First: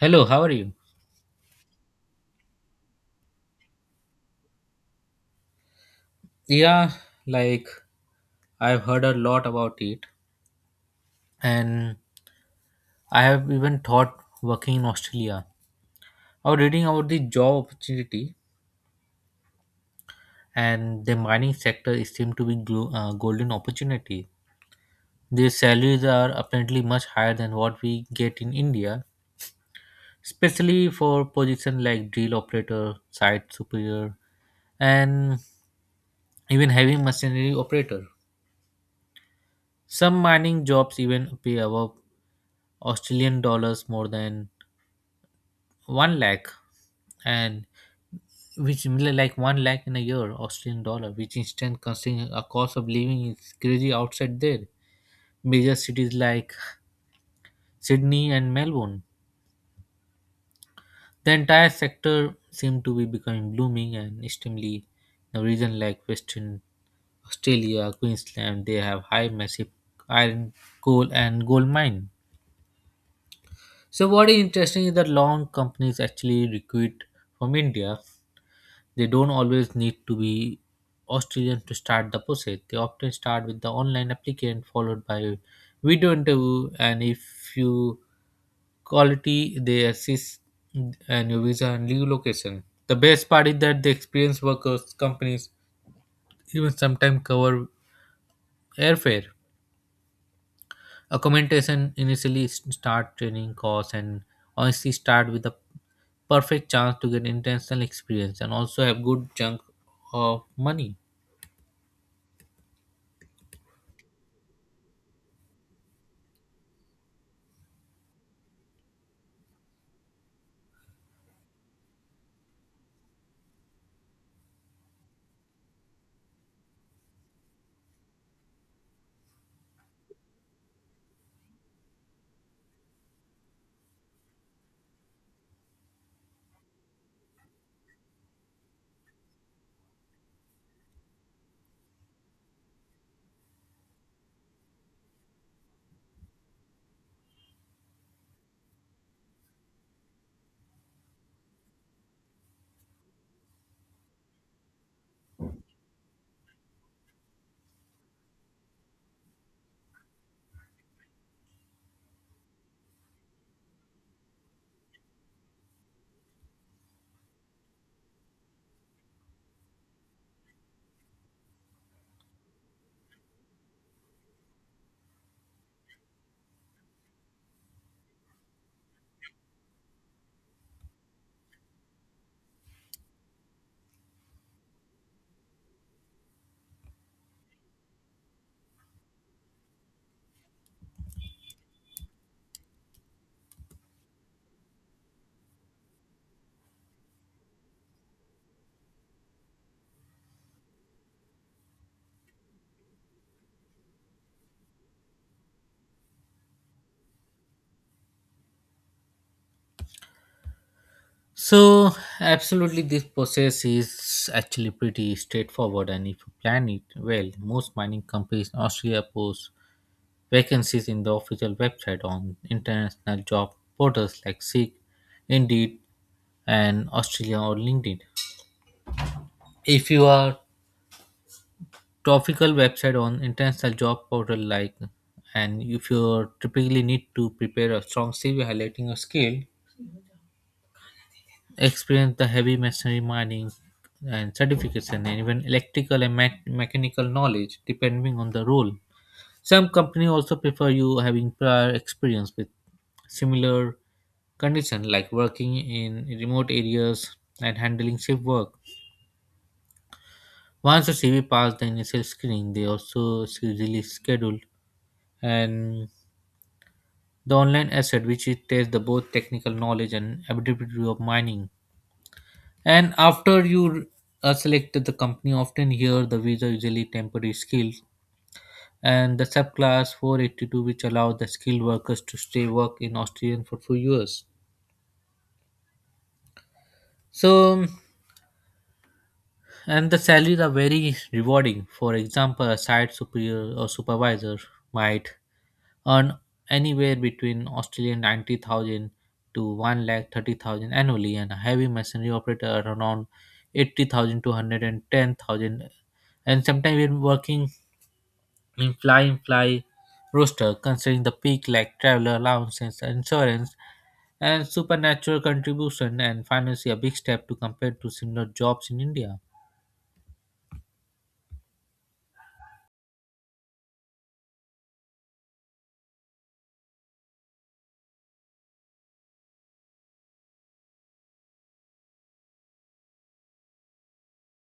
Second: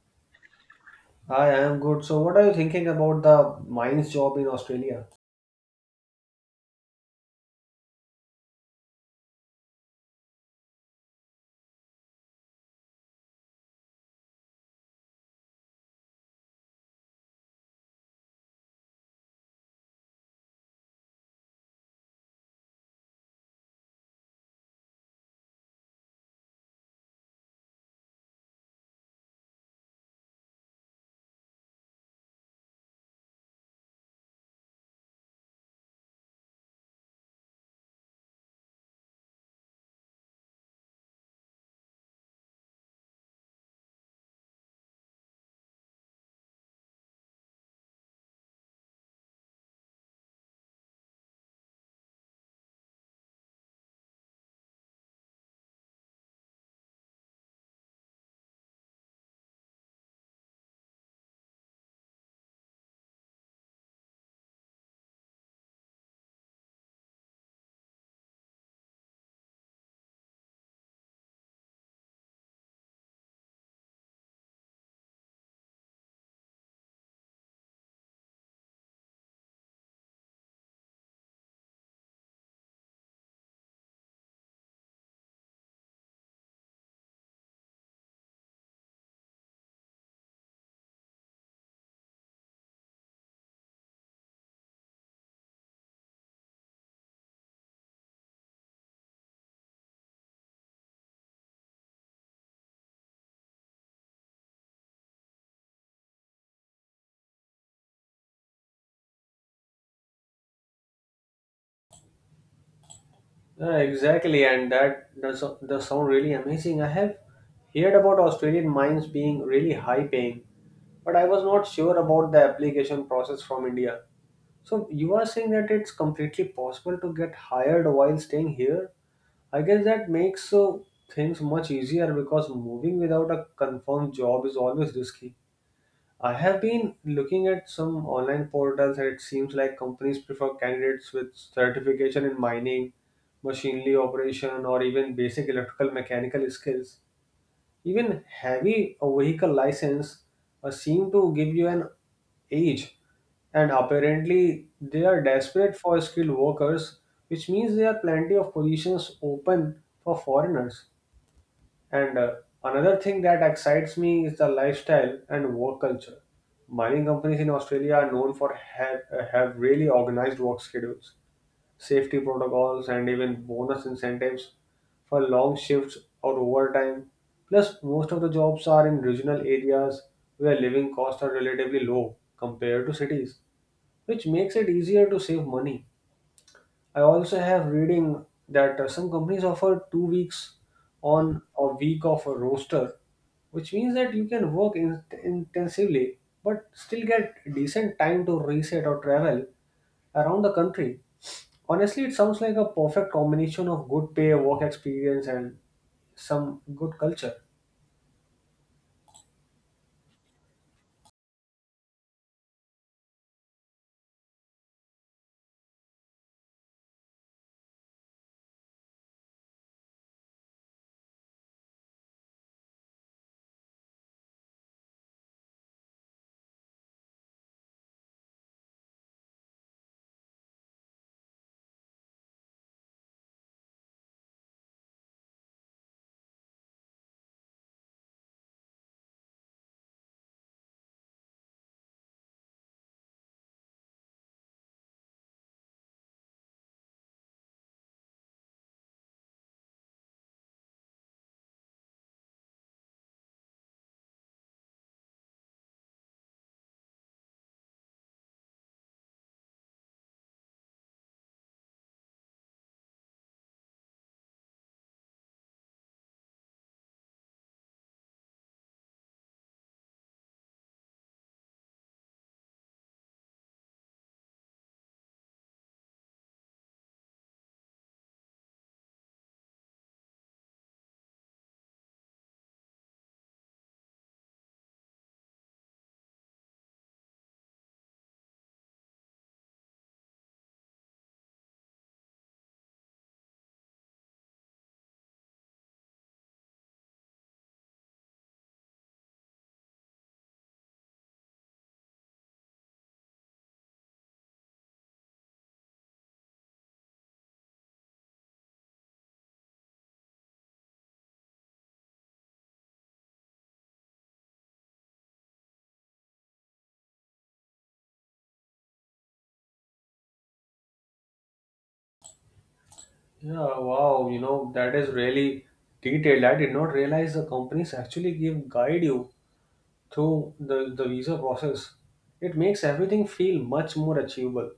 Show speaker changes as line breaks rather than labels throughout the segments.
Hello, how are you?
Hi, I am good. So, what are you thinking about the mines job in Australia?
Yeah, like I've heard a lot about it, and I have even thought working in Australia. I was reading about the job opportunity, and the mining sector is seemed to be golden opportunity. Their salaries are apparently much higher than what we get in India, especially for position like drill operator, site superior, and even heavy machinery operator. Some mining jobs even pay above Australian dollars more than one lakh and which mean like one lakh in a year Australian dollar, which instant considering a cost of living is crazy outside there. Major cities like Sydney and Melbourne. The entire sector seem to be becoming blooming and extremely the region like Western Australia, Queensland, they have high massive iron, coal and gold mine. So what is interesting is that long companies actually recruit from India. They don't always need to be Australian to start the process. They often start with the online applicant followed by video interview, and if you quality they assist and your visa and leave location. The best part is that the experienced workers companies even sometimes cover airfare. Accommodation, initially start, training costs, and honestly start with a perfect chance to get international experience and also have good chunk of money.
Yeah, exactly, and that does sound really amazing. I have heard about Australian mines being really high paying, but I was not sure about the application process from India. So, you are saying that it's completely possible to get hired while staying here? I guess that makes things much easier because moving without a confirmed job is always risky. I have been looking at some online portals, and it seems like companies prefer candidates with certification in mining, machinery operation, or even basic electrical mechanical skills. Even heavy a vehicle license seem to give you an edge, and apparently they are desperate for skilled workers, which means there are plenty of positions open for foreigners. And another thing that excites me is the lifestyle and work culture. Mining companies in Australia are known for have really organized work schedules, safety protocols, and even bonus incentives for long shifts or overtime. Plus, most of the jobs are in regional areas where living costs are relatively low compared to cities, which makes it easier to save money. I also have reading that some companies offer 2 weeks on a week of a roster, which means that you can work intensively but still get decent time to reset or travel around the country. Honestly, it sounds like a perfect combination of good pay, work experience, and some good culture.
So, absolutely, this process is actually pretty straightforward, and if you plan it well, most mining companies in Australia post vacancies in the official website on international job portals like Seek, Indeed, and Australia or LinkedIn. If you are topical website on international job portal like, and if you typically need to prepare a strong CV highlighting your skill, experience the heavy machinery mining and certification, and even electrical and mechanical knowledge depending on the role. Some company also prefer you having prior experience with similar condition like working in remote areas and handling shift work. Once the CV passed the initial screening, they also usually schedule, and the online asset which it tests the both technical knowledge and ability of mining. And after you selected the company, often here the visa usually temporary skilled, and the subclass 482 which allow the skilled workers to stay work in Australian for few years. So and the salaries are very rewarding. For example, a site superior or supervisor might earn anywhere between Australian 90,000 to 1 lakh 30,000 annually, and a heavy machinery operator around 80,000 to 110,000, and sometimes we're working in fly in fly roster, considering the peak like traveler allowances, insurance, and supernatural contribution, and financially a big step to compare to similar jobs in India.
Yeah, wow, you know, that is really detailed. I did not realize the companies actually give guide you through the visa process. It makes everything feel much more achievable.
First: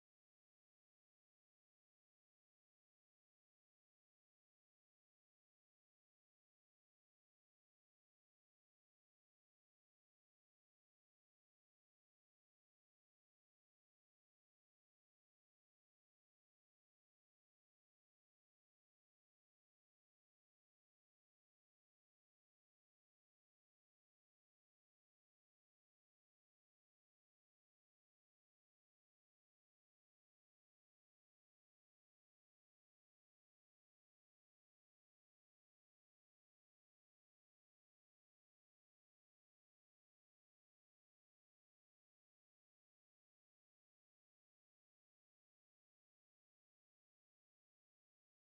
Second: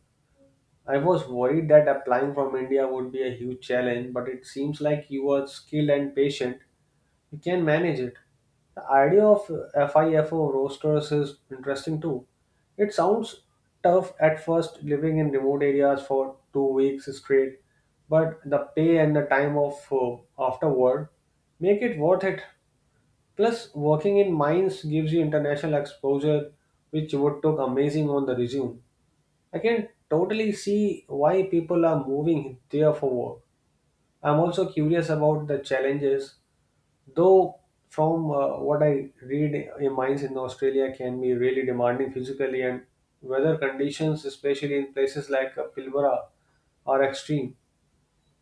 I was worried that applying from India would be a huge challenge, but it seems like you are skilled and patient. You can manage it. The idea of FIFO rosters is interesting too. It sounds tough at first living in remote areas for 2 weeks straight, but the pay and the time of afterward make it worth it. Plus, working in mines gives you international exposure, which would look amazing on the resume. I can totally see why people are moving there for work. I'm also curious about the challenges, though. From what I read, mines in Australia can be really demanding physically, and weather conditions, especially in places like Pilbara, are extreme.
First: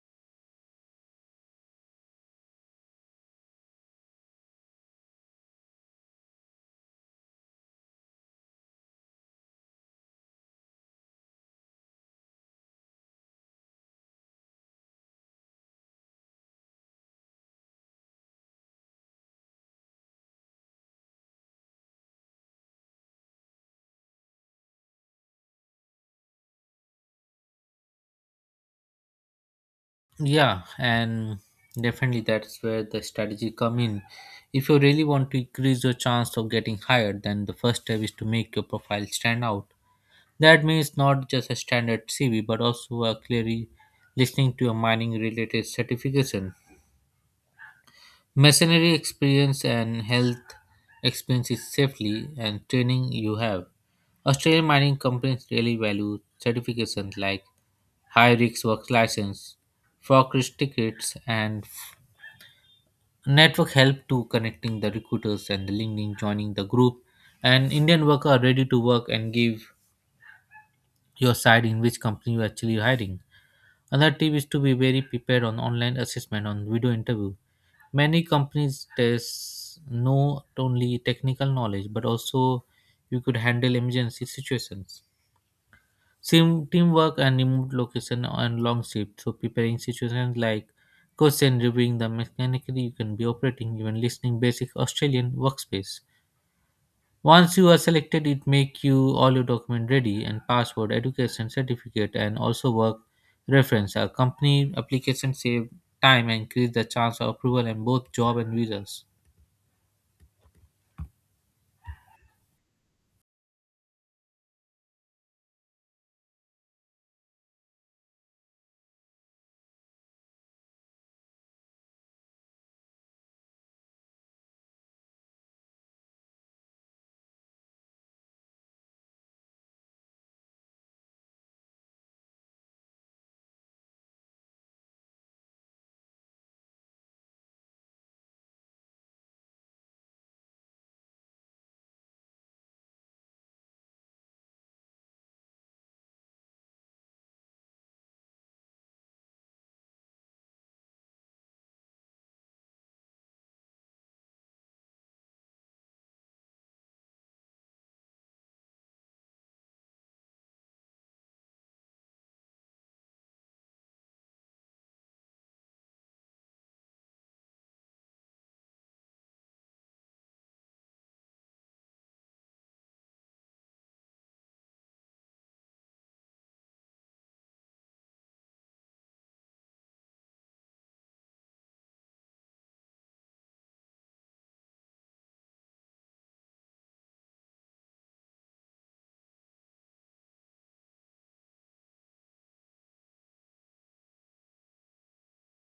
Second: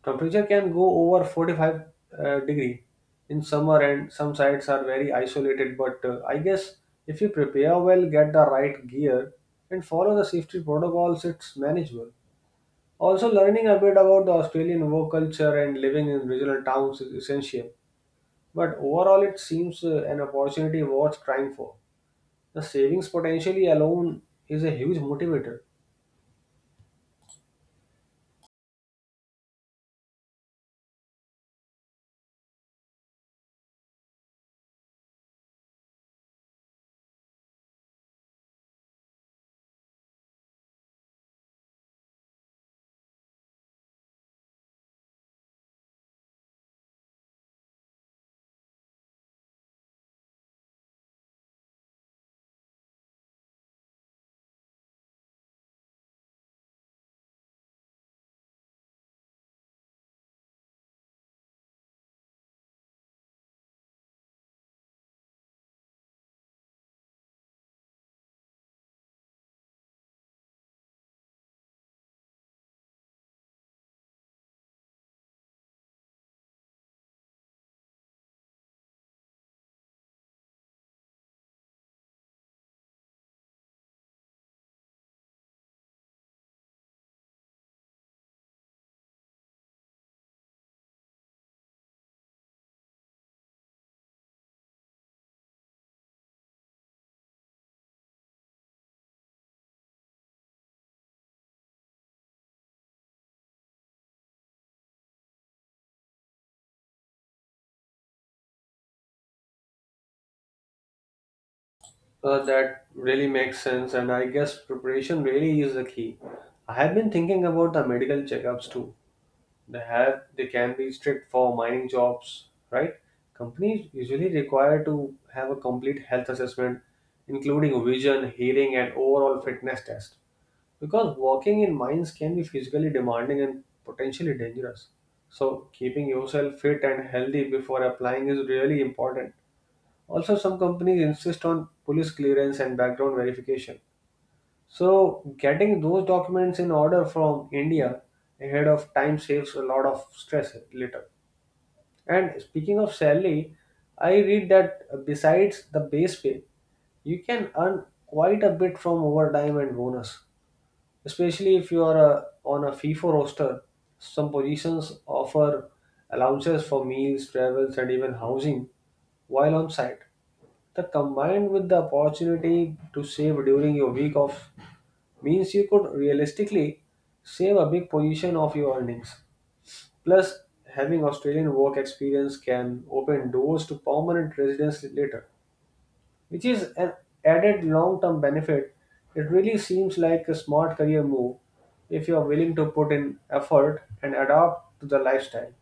Temperature can go over 45 degree in summer and some sites are very isolated, but I guess if you prepare well, get the right gear and follow the safety protocols, it's manageable. Also, learning a bit about the Australian work culture and living in regional towns is essential. But overall it seems an opportunity worth trying for. The savings potentially alone is a huge motivator.
Yeah, and definitely that's where the strategy come in. If you really want to increase your chance of getting hired, then the first step is to make your profile stand out. That means not just a standard CV, but also a clearly listening to your mining related certification, machinery experience, and health experience safely and training you have. Australian mining companies really value certifications like high risk work license, forklift tickets, and network help to connecting the recruiters and the LinkedIn joining the group. And Indian worker are ready to work and give your side in which company you actually hiring. Another tip is to be very prepared on online assessment on video interview. Many companies test not only technical knowledge but also you could handle emergency situations. Sim teamwork and remote location and long shift. So preparing situations like codes and reviewing the mechanically you can be operating, even listening basic Australian workspace. Once you are selected, it make you all your document ready and password, education certificate, and also work reference. A company application save time and increase the chance of approval in both job and visas.
That really makes sense, and I guess preparation really is the key. I have been thinking about the medical checkups too. They have they can be strict for mining jobs, right? Companies usually require to have a complete health assessment, including vision, hearing, and overall fitness test. Because working in mines can be physically demanding and potentially dangerous. So keeping yourself fit and healthy before applying is really important. Also, some companies insist on police clearance and background verification. So, getting those documents in order from India ahead of time saves a lot of stress later. And speaking of salary, I read that besides the base pay, you can earn quite a bit from overtime and bonus, especially if you are a, on a FIFA roster. Some positions offer allowances for meals, travels, and even housing while on site. The combined with the opportunity to save during your week off means you could realistically save a big position of your earnings. Plus, having Australian work experience can open doors to permanent residence later, which is an added long term benefit. It really seems like a smart career move if you are willing to put in effort and adapt to the lifestyle.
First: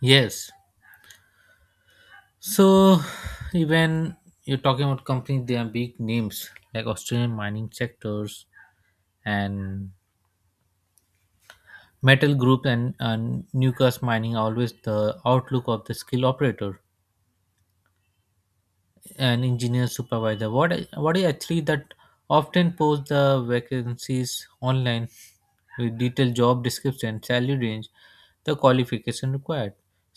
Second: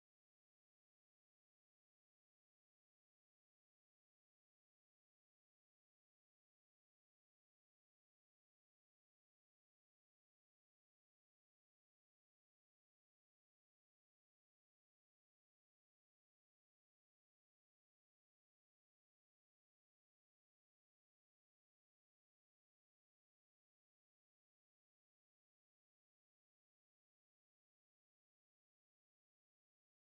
Yes. So even you're talking about companies, they are big names like Australian mining sectors and metal group, and Newcastle mining are always the outlook of the skilled operator, an engineer supervisor, what is actually that often post the vacancies online with detailed job description, salary range, the qualification required.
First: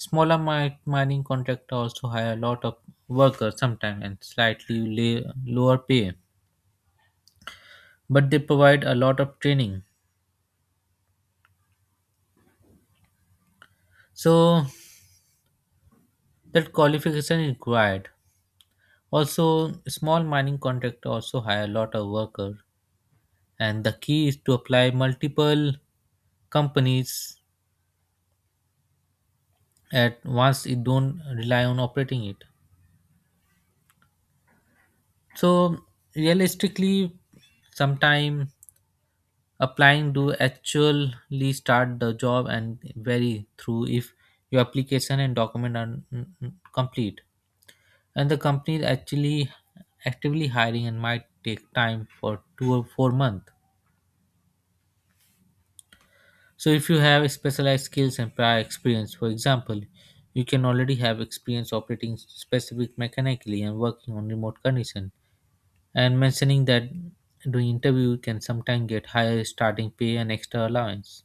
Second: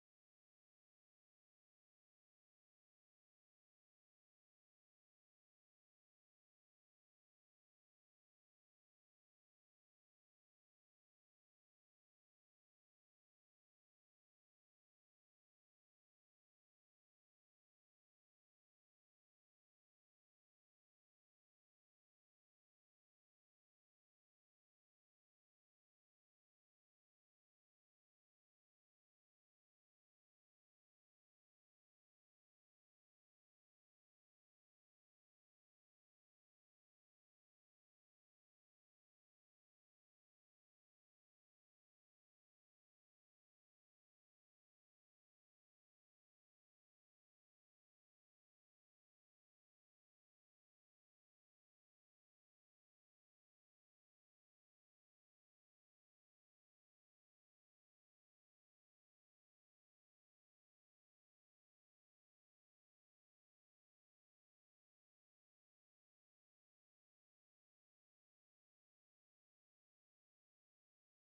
Smaller mining contractor also hire a lot of workers, sometimes and slightly lower pay, but they provide a lot of training. So that qualification is required. Also small mining contractor also hire a lot of workers, and the key is to apply multiple companies at once. It don't rely on operating it. So realistically sometime applying to actually start the job and vary through if your application and document are complete and the company is actually actively hiring, and might take time for 2 or 4 months. So if you have specialized skills and prior experience, for example, you can already have experience operating specific mechanically and working on remote condition, and mentioning that doing interview can sometimes get higher starting pay and extra allowance.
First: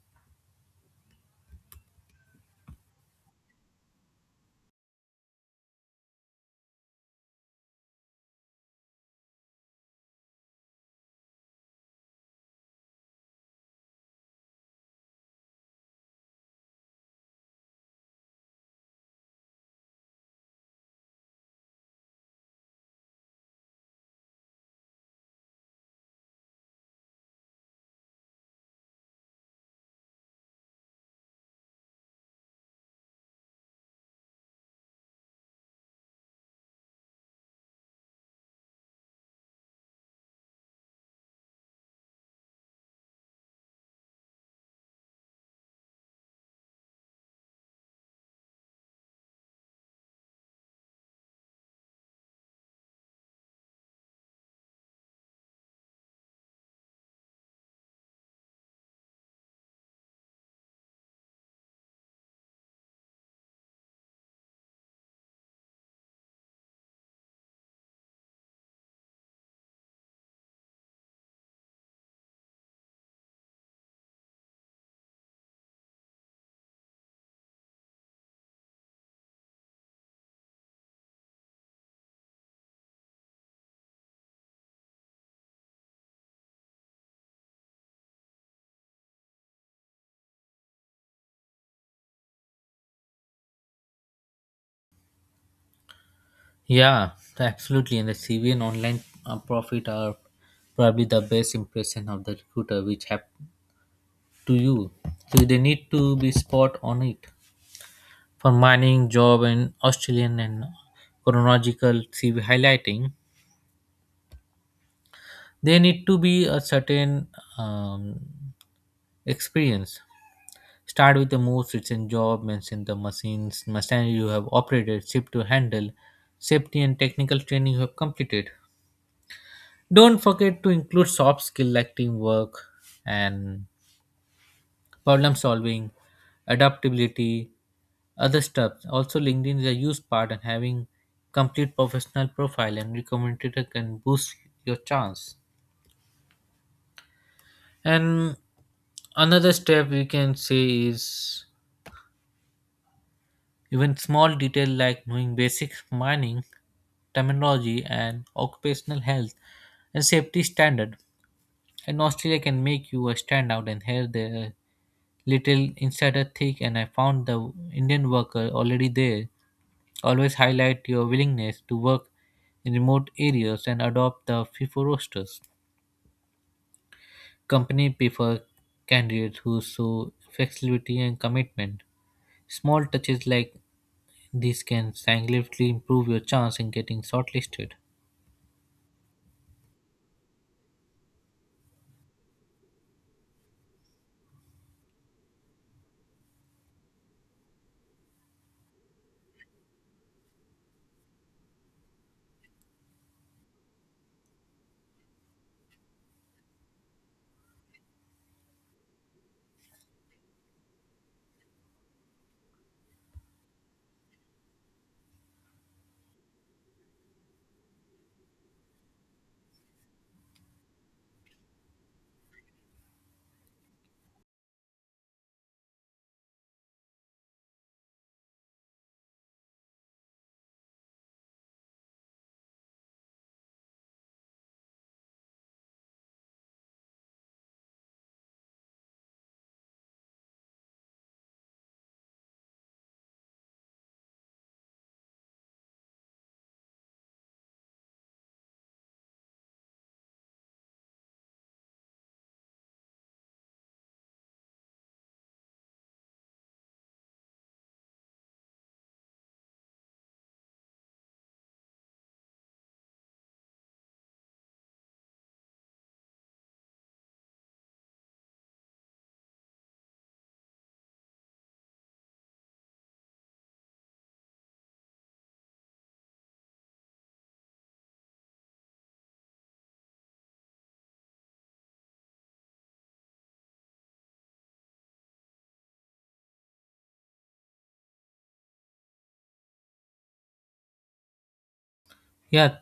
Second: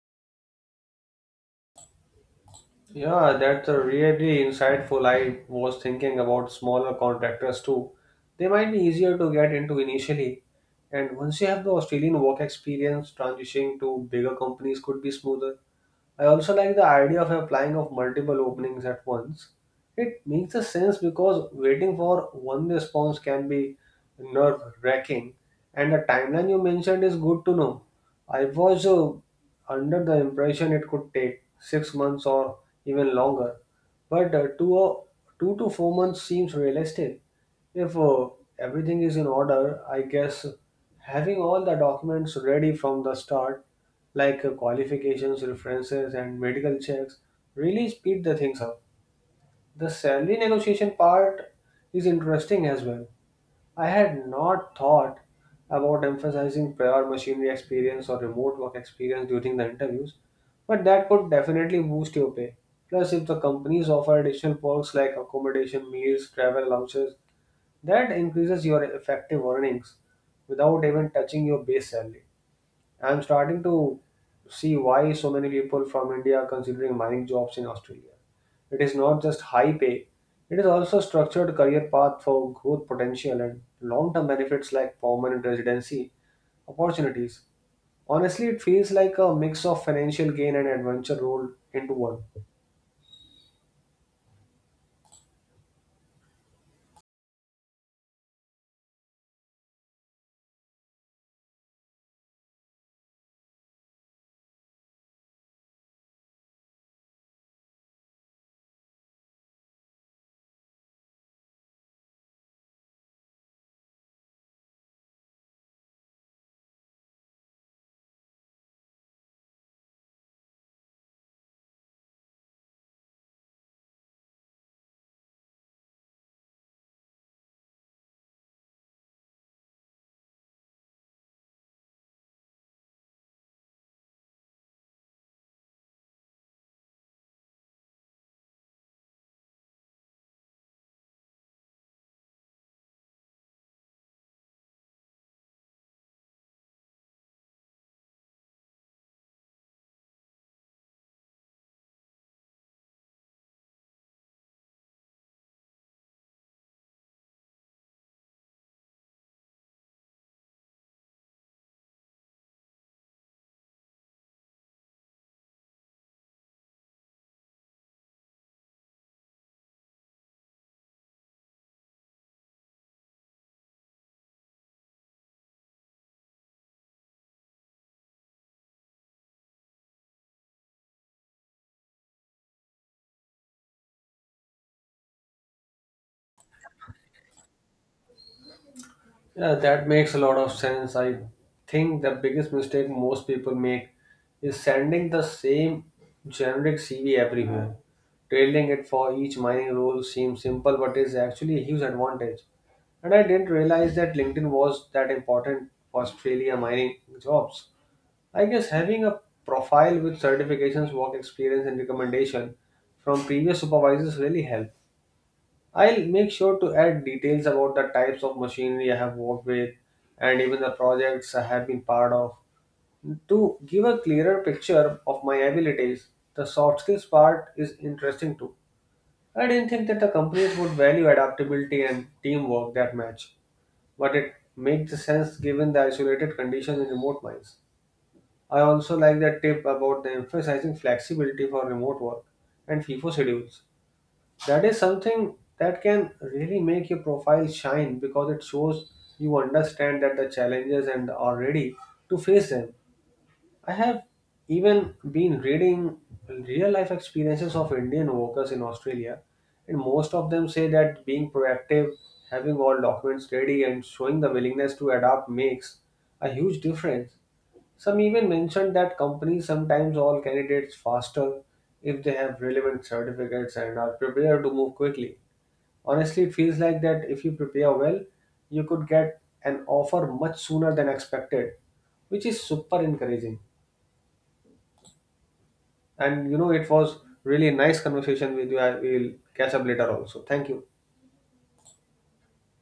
Yeah, that's a really insightful. I was thinking about smaller contractors too. They might be easier to get into initially. And once you have the Australian work experience, transitioning to bigger companies could be smoother. I also like the idea of applying of multiple openings at once. It makes a sense because waiting for one response can be nerve wracking, and the timeline you mentioned is good to know. I was under the impression it could take 6 months or even longer, but 2 to 4 months seems realistic. If everything is in order, I guess having all the documents ready from the start, like qualifications, references, and medical checks, really speed the things up. The salary negotiation part is interesting as well. I had not thought about emphasizing prior machinery experience or remote work experience during the interviews, but that could definitely boost your pay. Plus, if the companies offer additional perks like accommodation, meals, travel allowances, that increases your effective earnings without even touching your base salary. I'm starting to see why so many people from India are considering mining jobs in Australia. It is not just high pay, it is also structured career path for growth potential and long-term benefits like permanent residency opportunities. Honestly, it feels like a mix of financial gain and adventure rolled into one.
Yeah, absolutely. And the CV and online profit are probably the best impression of the recruiter which have to you. So they need to be spot on it. For mining, job, and Australian and chronological CV highlighting, they need to be a certain um, experience. Start with the most recent job, mention the machines, machinery you have operated, ship to handle, safety and technical training you have completed. Don't forget to include soft skills like teamwork and problem solving, adaptability, other stuff. Also, LinkedIn is a huge part, and having complete professional profile and recommended can boost your chance. And another step we can say is even small details like knowing basic mining terminology and occupational health and safety standard in Australia can make you a standout, and here the little insider thick and I found the Indian worker already there always highlight your willingness to work in remote areas and adopt the FIFO rosters. Company prefer candidates who show flexibility and commitment. Small touches like this can significantly improve your chance in getting shortlisted.
Yeah, that makes a lot of sense. I think the biggest mistake most people make is sending the same generic CV everywhere. Tailoring it for each mining role seems simple, but is actually a huge advantage. And I didn't realize that LinkedIn was that important for Australia mining jobs. I guess having a profile with certifications, work experience, and recommendation from previous supervisors really help. I'll make sure to add details about the types of machinery I have worked with and even the projects I have been part of to give a clearer picture of my abilities. The soft skills part is interesting too. I didn't think that the companies would value adaptability and teamwork that much, but it makes sense given the isolated conditions in remote mines. I also like that tip about the emphasizing flexibility for remote work and FIFO schedules. That is something that can really make your profile shine because it shows you understand that the challenges and are ready to face them. I have even been reading real life experiences of Indian workers in Australia, and most of them say that being proactive, having all documents ready, and showing the willingness to adapt makes a huge difference. Some even mentioned that companies sometimes all candidates faster if they have relevant certificates and are prepared to move quickly. Honestly, it feels like that if you prepare well, you could get an offer much sooner than expected, which is super encouraging. And you know, it was really nice conversation with you. I will catch up later also. Thank you.
Yeah,